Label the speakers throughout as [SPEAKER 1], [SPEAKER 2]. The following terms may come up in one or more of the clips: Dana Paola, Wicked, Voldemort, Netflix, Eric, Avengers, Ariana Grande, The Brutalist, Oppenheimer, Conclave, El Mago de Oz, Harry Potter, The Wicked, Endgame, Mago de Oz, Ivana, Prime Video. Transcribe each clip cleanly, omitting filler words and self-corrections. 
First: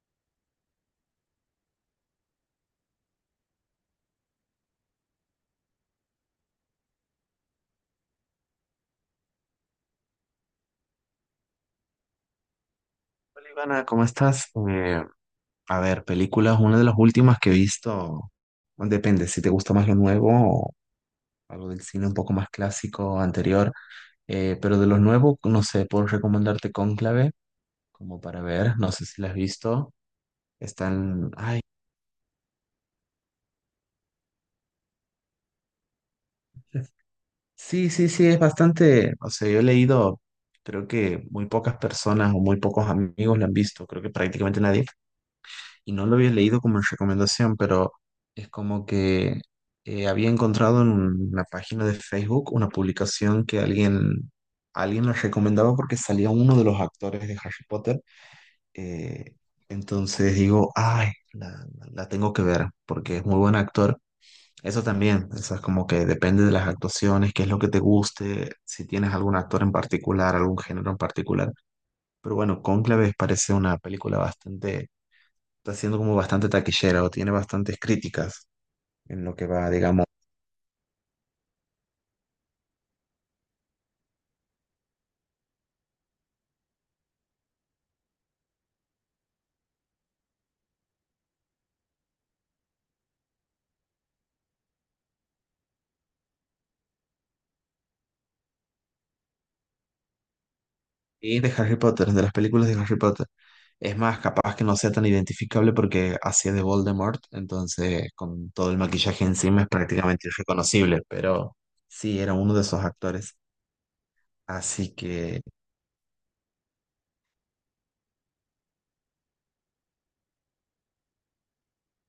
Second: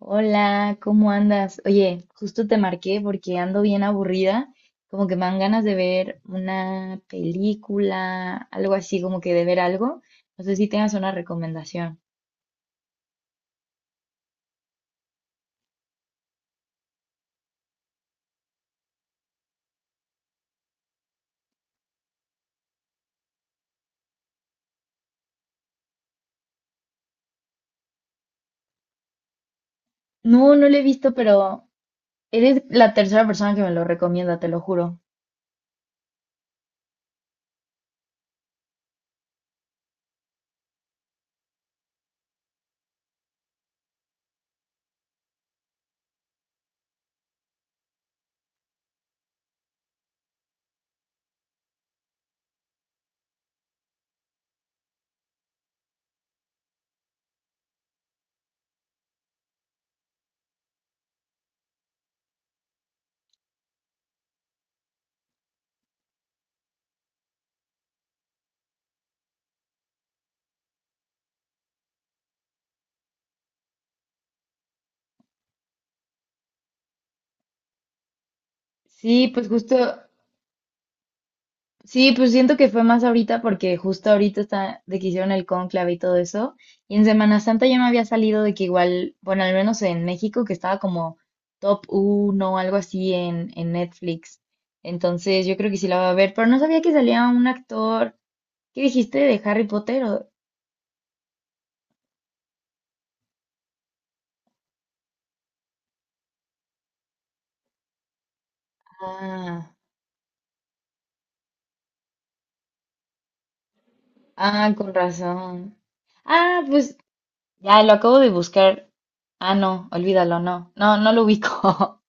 [SPEAKER 1] Hola, ¿cómo andas? Oye, justo te marqué porque ando bien aburrida, como que me dan ganas de ver una película, algo así, como que de ver algo. No sé si tengas una recomendación.
[SPEAKER 2] Hola Ivana, ¿cómo estás? A ver, películas, una de las últimas que he visto, bueno, depende si te gusta más lo nuevo o algo del cine un poco más clásico, anterior, pero de lo nuevo, no sé, puedo recomendarte Cónclave, como para ver, no sé si la has visto,
[SPEAKER 1] No, no lo he visto,
[SPEAKER 2] ay,
[SPEAKER 1] pero eres la tercera persona que me lo recomienda, te lo juro.
[SPEAKER 2] sí, sí, sí, es bastante, o sea, yo he leído, creo que muy pocas personas o muy pocos amigos la han visto, creo que prácticamente nadie, y no lo había leído como en recomendación, pero es como que había encontrado en una página de Facebook una publicación que alguien la recomendaba porque salía uno de los actores de Harry Potter. eh, entonces digo, ay, la tengo que ver porque es muy buen actor. Eso también, eso es como que depende de las actuaciones, qué es lo que te guste, si tienes algún actor en particular, algún género en particular. Pero bueno, Cónclave parece una película bastante, está siendo como bastante taquillera o tiene bastantes críticas
[SPEAKER 1] Sí,
[SPEAKER 2] en lo que
[SPEAKER 1] pues
[SPEAKER 2] va,
[SPEAKER 1] justo
[SPEAKER 2] digamos.
[SPEAKER 1] sí, pues siento que fue más ahorita porque justo ahorita está de que hicieron el cónclave y todo eso. Y en Semana Santa ya me había salido de que igual, bueno, al menos en México, que estaba como top uno o algo así en Netflix. Entonces yo creo que sí la voy a ver, pero no sabía que salía un actor. ¿Qué dijiste de Harry Potter?
[SPEAKER 2] Y de Harry Potter, de las películas de Harry Potter. Es más, capaz que no sea tan identificable porque hacía de Voldemort, entonces con todo el maquillaje encima es
[SPEAKER 1] Ah,
[SPEAKER 2] prácticamente irreconocible, pero sí, era uno de esos actores.
[SPEAKER 1] ah,
[SPEAKER 2] Así
[SPEAKER 1] con
[SPEAKER 2] que,
[SPEAKER 1] razón. Ah, pues ya lo acabo de buscar. Ah, no, olvídalo, no. No, no lo ubico.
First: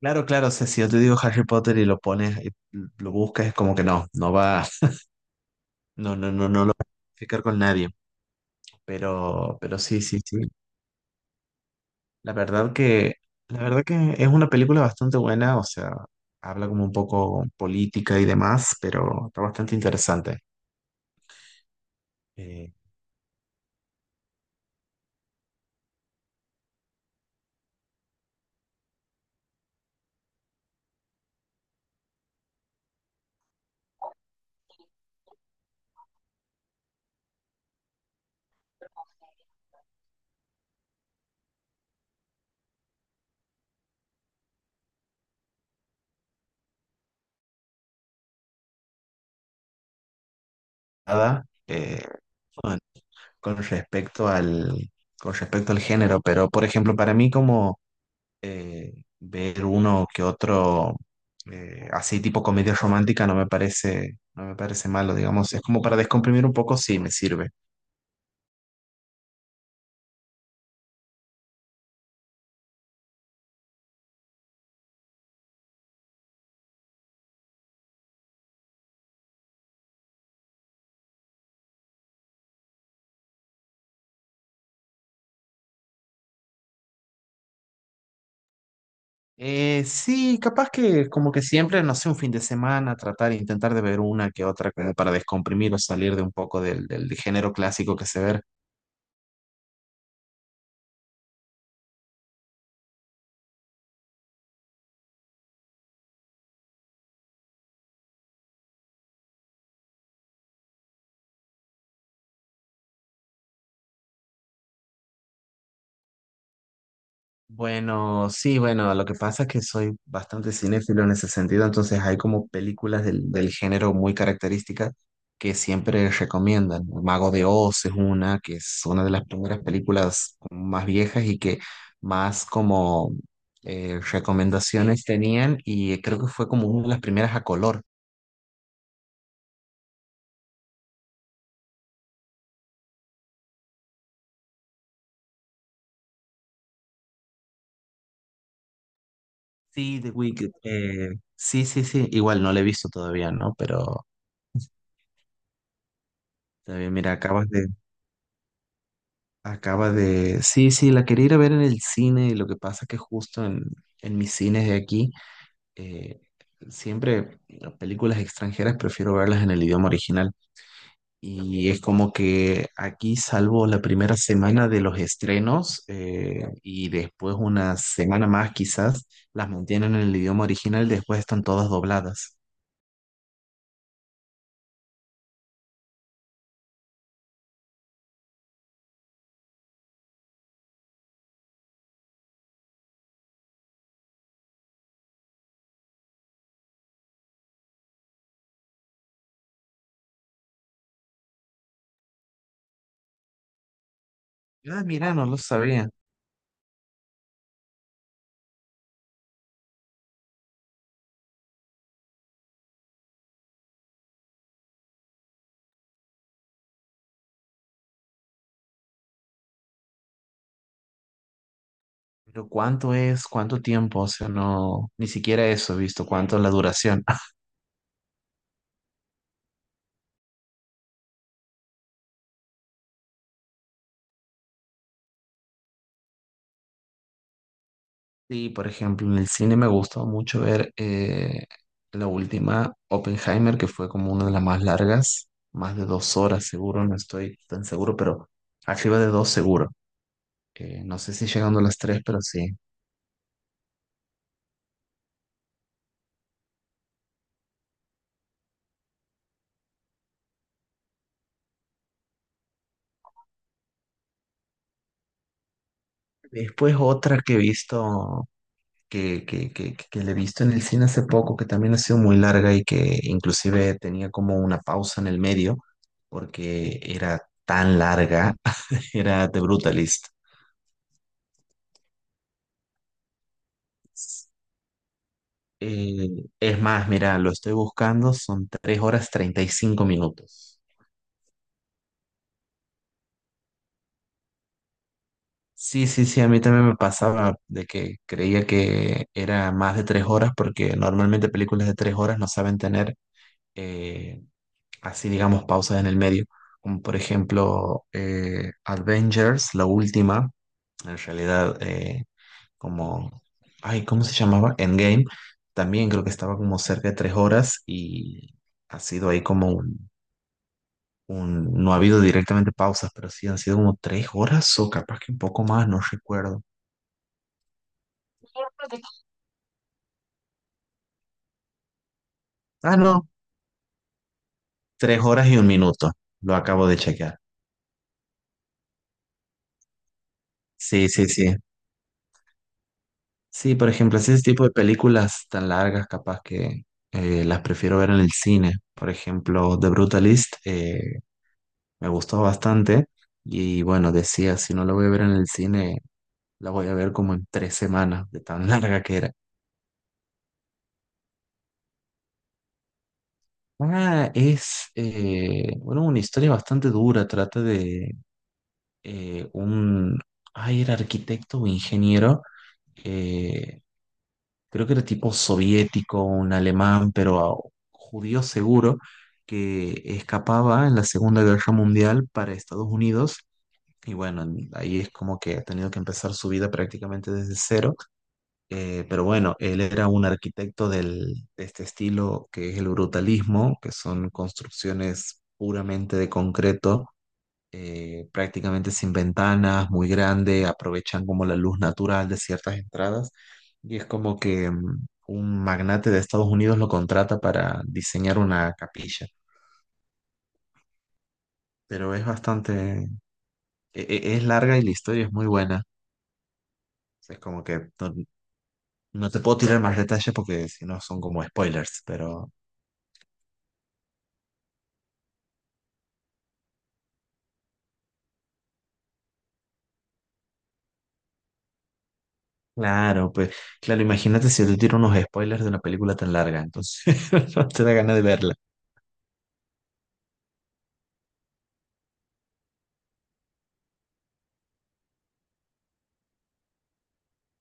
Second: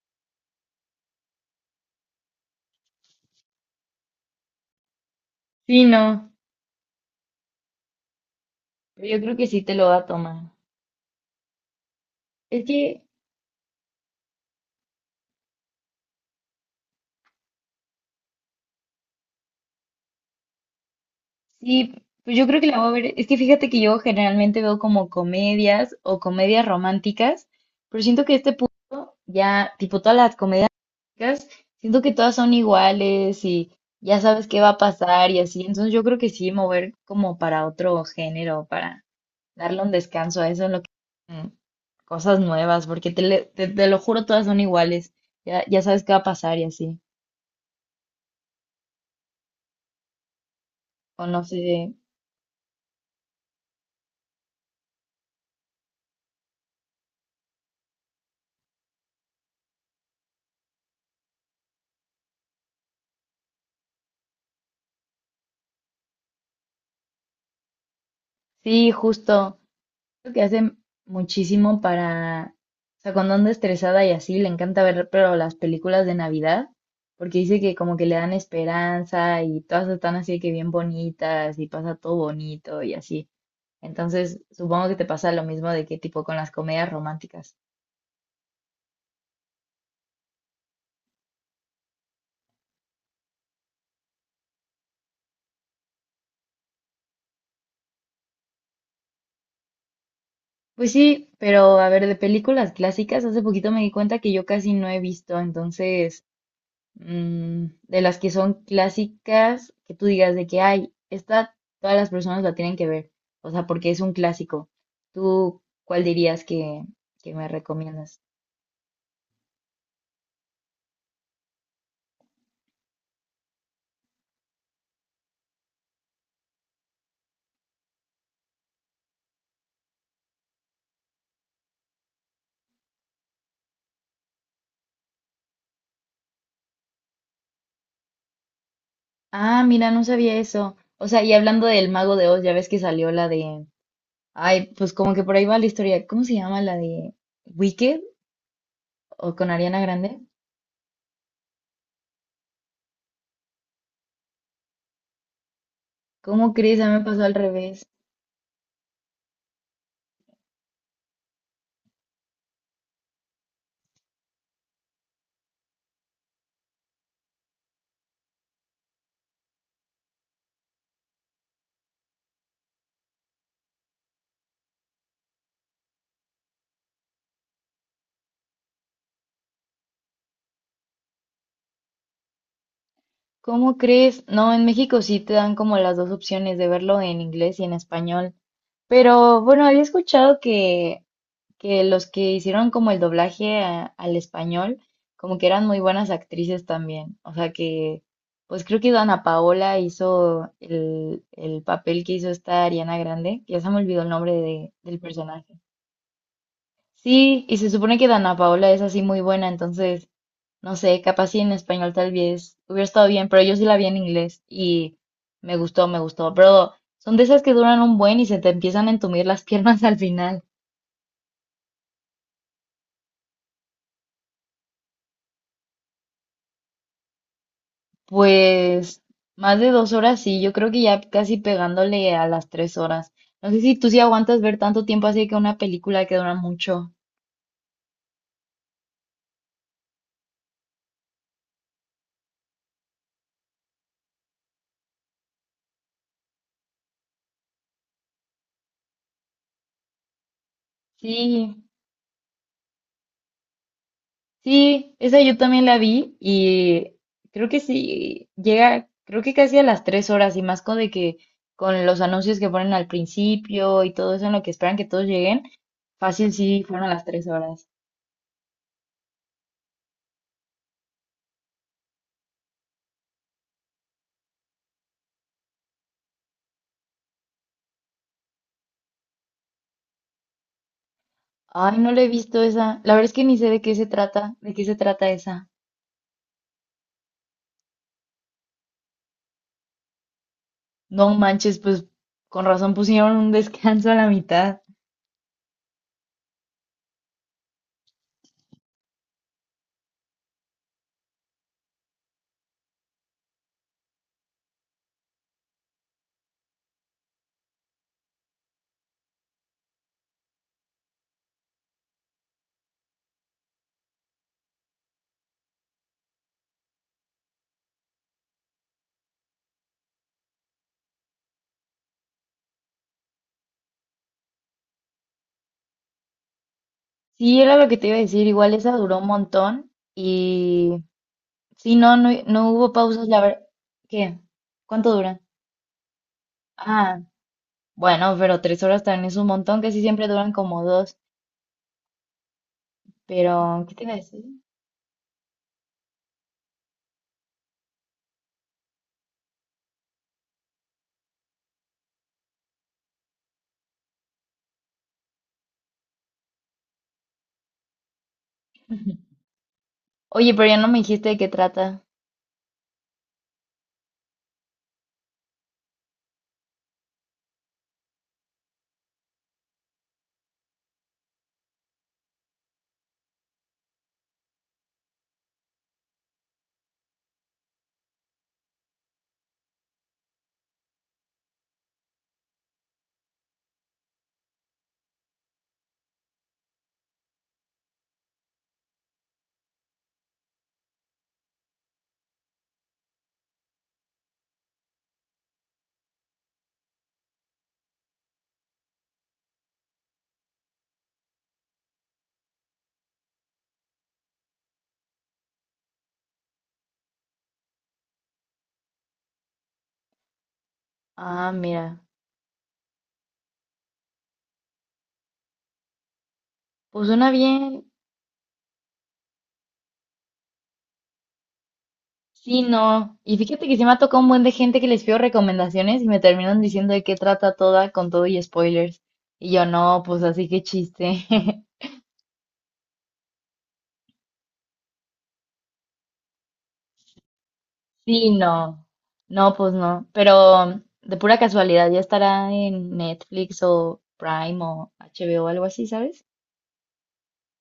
[SPEAKER 2] claro, claro, o sea, si yo te digo Harry Potter y lo pones, y lo buscas, es como que no, no va,
[SPEAKER 1] Sí,
[SPEAKER 2] no,
[SPEAKER 1] no.
[SPEAKER 2] no, no, no lo va a identificar con nadie,
[SPEAKER 1] Pero yo creo que sí te
[SPEAKER 2] pero
[SPEAKER 1] lo va
[SPEAKER 2] sí,
[SPEAKER 1] a
[SPEAKER 2] sí, sí.
[SPEAKER 1] tomar.
[SPEAKER 2] La
[SPEAKER 1] Es
[SPEAKER 2] verdad
[SPEAKER 1] que
[SPEAKER 2] que, la verdad que es una película bastante buena, o sea, habla como un poco política y demás, pero está bastante interesante.
[SPEAKER 1] sí, pues yo creo que
[SPEAKER 2] Eh,
[SPEAKER 1] la voy a ver. Es que fíjate que yo generalmente veo como comedias o comedias románticas, pero siento que a este punto ya, tipo todas las comedias románticas, siento que todas son iguales y ya sabes qué va a pasar y así. Entonces yo creo que sí, mover como para otro género, para darle un descanso a eso, en lo que mm, cosas nuevas, porque te lo juro, todas son iguales. Ya, ya sabes qué va a pasar y así. O no
[SPEAKER 2] nada,
[SPEAKER 1] sé.
[SPEAKER 2] con, con respecto al, con respecto al género, pero por ejemplo, para mí como ver uno que otro así tipo comedia romántica no me parece malo, digamos, es como para descomprimir un poco, sí, me sirve.
[SPEAKER 1] Sí, justo. Creo que hace muchísimo para, o sea, cuando anda estresada y así, le encanta ver, pero las películas de Navidad, porque dice que como que le dan esperanza y todas están así que bien bonitas y pasa todo bonito y así. Entonces, supongo que te pasa lo mismo de que tipo con las comedias románticas.
[SPEAKER 2] Sí, capaz que como que siempre, no sé, un fin de semana, intentar de ver una que otra para descomprimir o salir de un poco del género clásico que se ve.
[SPEAKER 1] Pues sí, pero a ver, de películas clásicas, hace poquito me di cuenta que yo casi no he visto, entonces mm, de las que son clásicas, que tú digas de que hay, esta todas las personas la tienen que ver, o sea, porque es un clásico. ¿Tú cuál dirías que me recomiendas?
[SPEAKER 2] Bueno, sí, bueno, lo que pasa es que soy bastante cinéfilo en ese sentido, entonces hay como películas del género muy características que siempre recomiendan. El Mago de Oz es una, que es una de las primeras películas como más viejas y que más como recomendaciones tenían y creo que fue como una de las primeras a color.
[SPEAKER 1] Ah, mira, no sabía eso. O sea, y hablando del Mago de Oz, ya ves que salió la de... Ay, pues como que por ahí va la historia. ¿Cómo se llama la de Wicked o con Ariana
[SPEAKER 2] Sí, The
[SPEAKER 1] Grande?
[SPEAKER 2] Wicked. Sí, sí, sí. Igual no la he visto todavía, ¿no? Pero
[SPEAKER 1] ¿Cómo crees? A mí
[SPEAKER 2] también,
[SPEAKER 1] me
[SPEAKER 2] mira,
[SPEAKER 1] pasó al revés.
[SPEAKER 2] acabas de. Sí, sí, la quería ir a ver en el cine. Y lo que pasa es que justo en mis cines de aquí, eh, siempre las películas extranjeras prefiero verlas en el idioma original. Y es como que aquí, salvo la primera semana de los estrenos, y después una semana más quizás, las mantienen en el idioma original, después están todas dobladas.
[SPEAKER 1] ¿Cómo crees? No, en México sí te dan como las dos opciones de verlo en inglés y en español. Pero bueno, había escuchado que los que hicieron como el doblaje al español, como que eran muy buenas actrices también. O sea que, pues creo que Dana Paola hizo el papel que hizo esta Ariana Grande, que ya se me olvidó el nombre
[SPEAKER 2] Ah,
[SPEAKER 1] del
[SPEAKER 2] mira, no lo
[SPEAKER 1] personaje.
[SPEAKER 2] sabía.
[SPEAKER 1] Sí, y se supone que Dana Paola es así muy buena, entonces, no sé, capaz si en español tal vez hubiera estado bien, pero yo sí la vi en inglés y me gustó, me gustó. Pero son de esas que duran un buen y se te empiezan a entumir las piernas al final.
[SPEAKER 2] Pero ¿cuánto es? ¿Cuánto tiempo? O sea, no, ni siquiera eso he visto, cuánto es la duración.
[SPEAKER 1] Pues más de dos horas, sí, yo creo que ya casi pegándole a las tres horas. No sé si tú sí aguantas ver tanto tiempo así que una película que dura mucho.
[SPEAKER 2] Sí, por ejemplo, en el cine me gustó mucho ver la última, Oppenheimer, que fue como una de las más largas, más de 2 horas seguro, no estoy tan seguro, pero arriba de dos seguro. No sé si llegando a
[SPEAKER 1] Sí,
[SPEAKER 2] las tres, pero sí.
[SPEAKER 1] sí, esa yo también la vi y creo que sí, llega, creo que casi a las tres horas y más con de que con los anuncios que ponen al principio y todo eso en lo que esperan que todos lleguen, fácil sí
[SPEAKER 2] Después
[SPEAKER 1] fueron a las
[SPEAKER 2] otra
[SPEAKER 1] tres
[SPEAKER 2] que he
[SPEAKER 1] horas.
[SPEAKER 2] visto que le he visto en el cine hace poco, que también ha sido muy larga y que inclusive tenía como una pausa en el medio porque era tan larga, era The Brutalist.
[SPEAKER 1] Ay, no la he visto esa. La verdad es que ni sé de qué se trata, de qué se trata esa.
[SPEAKER 2] Eh, es más, mira, lo estoy buscando, son 3 horas 35 minutos.
[SPEAKER 1] No manches, pues con razón pusieron un descanso a la mitad.
[SPEAKER 2] Sí, sí, sí, a mí también me pasaba de que creía que era más de 3 horas porque normalmente películas de 3 horas no saben tener eh, así digamos pausas en el medio, como por ejemplo Avengers, la última, en realidad como, ay, ¿cómo se llamaba? Endgame, también creo que estaba como cerca de 3 horas y ha sido ahí como no ha habido directamente pausas, pero sí han sido como 3 horas o capaz que un poco más, no recuerdo.
[SPEAKER 1] Sí, era lo que te iba a decir, igual esa duró un montón y sí, no, no, no hubo
[SPEAKER 2] Ah,
[SPEAKER 1] pausas,
[SPEAKER 2] no,
[SPEAKER 1] la verdad. ¿Qué? ¿Cuánto
[SPEAKER 2] tres
[SPEAKER 1] duran?
[SPEAKER 2] horas y un minuto, lo acabo de
[SPEAKER 1] Ah,
[SPEAKER 2] chequear.
[SPEAKER 1] bueno, pero tres horas también es un montón, casi siempre duran como
[SPEAKER 2] Sí,
[SPEAKER 1] dos,
[SPEAKER 2] sí, sí. Sí,
[SPEAKER 1] pero
[SPEAKER 2] por
[SPEAKER 1] ¿qué te iba a
[SPEAKER 2] ejemplo, ese
[SPEAKER 1] decir?
[SPEAKER 2] tipo de películas tan largas, capaz que las prefiero ver en el cine. Por ejemplo, The Brutalist me gustó bastante y bueno, decía, si no la voy a ver en el cine, la voy a ver como en 3 semanas, de tan larga que era.
[SPEAKER 1] Oye, pero ya no me dijiste de qué trata.
[SPEAKER 2] Ah, es bueno, una historia bastante dura, trata de eh, un, ay, era arquitecto o ingeniero creo que era tipo soviético, un alemán, pero judío seguro, que escapaba en la Segunda Guerra Mundial para Estados Unidos. Y bueno, ahí es como que ha tenido que empezar su vida prácticamente desde cero. Pero bueno, él era un arquitecto de este estilo que es el brutalismo, que son construcciones puramente de concreto prácticamente sin ventanas, muy grande, aprovechan como la luz natural de ciertas entradas y es como que un magnate de Estados Unidos lo contrata para diseñar una capilla,
[SPEAKER 1] Ah, mira,
[SPEAKER 2] pero es bastante, es larga y la historia es muy buena,
[SPEAKER 1] pues suena
[SPEAKER 2] es como que
[SPEAKER 1] bien,
[SPEAKER 2] no, no te puedo tirar más detalles porque si no son como spoilers, pero...
[SPEAKER 1] sí, no. Y fíjate que sí me ha tocado un buen de gente que les pido recomendaciones y me terminan diciendo de qué trata toda con todo y spoilers. Y yo no, pues así que chiste.
[SPEAKER 2] Claro, pues claro, imagínate si yo te tiro unos spoilers de una película tan larga, entonces no te da ganas de
[SPEAKER 1] Sí,
[SPEAKER 2] verla.
[SPEAKER 1] no. No, pues no. Pero de pura casualidad ya estará en Netflix o Prime o HBO o algo así, ¿sabes?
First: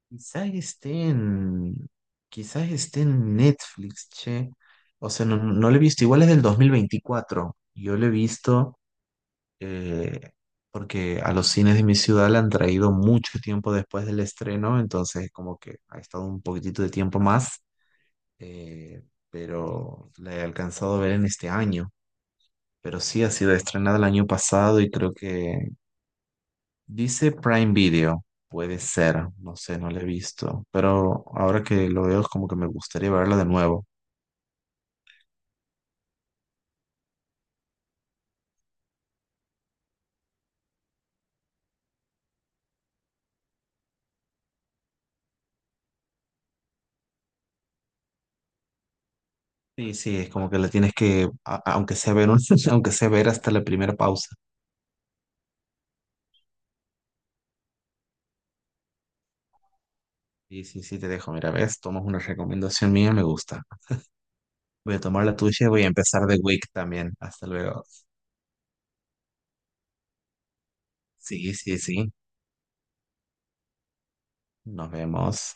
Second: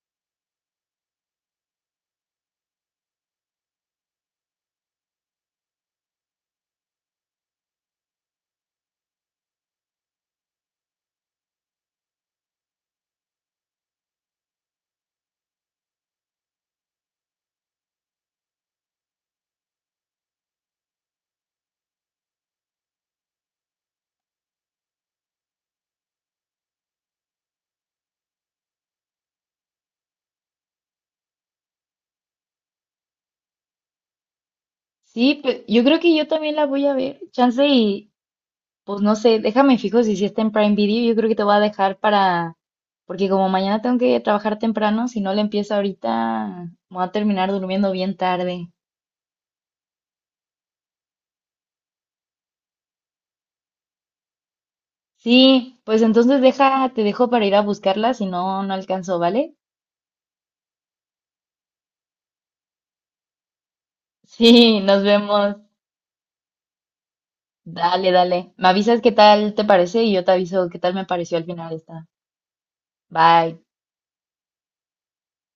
[SPEAKER 2] Quizás esté en, quizás esté en Netflix, che. O sea, no, no lo he visto. Igual es del 2024. Yo lo he visto eh, porque a los cines de mi ciudad la han traído mucho tiempo después del estreno, entonces como que ha estado un poquitito de tiempo más, eh, pero la he alcanzado a ver en este año. Pero sí ha sido estrenada el año pasado y creo que dice Prime Video, puede ser, no sé, no la he visto, pero ahora que lo veo es como que me gustaría verla de nuevo.
[SPEAKER 1] Sí, yo creo que yo también la voy a ver. Chance y, pues no sé, déjame fijo si sí está en Prime Video. Yo creo que te voy a dejar para, porque como mañana tengo que trabajar temprano, si no le empiezo ahorita, me voy a terminar durmiendo bien tarde.
[SPEAKER 2] Sí, sí, es como que la tienes que, aunque sea ver aunque sea ver hasta la primera pausa.
[SPEAKER 1] Sí, pues entonces deja, te dejo para ir a buscarla, si no, no alcanzo, ¿vale?
[SPEAKER 2] Sí, sí, sí, te dejo, mira, ves, tomas una recomendación mía, me gusta.
[SPEAKER 1] Sí,
[SPEAKER 2] Voy a
[SPEAKER 1] nos
[SPEAKER 2] tomar la
[SPEAKER 1] vemos.
[SPEAKER 2] tuya y voy a empezar The Week también. Hasta luego.
[SPEAKER 1] Dale, dale. Me avisas qué tal te parece y yo te aviso qué tal me pareció al
[SPEAKER 2] Sí,
[SPEAKER 1] final
[SPEAKER 2] sí,
[SPEAKER 1] esta.
[SPEAKER 2] sí,
[SPEAKER 1] Bye.
[SPEAKER 2] nos vemos.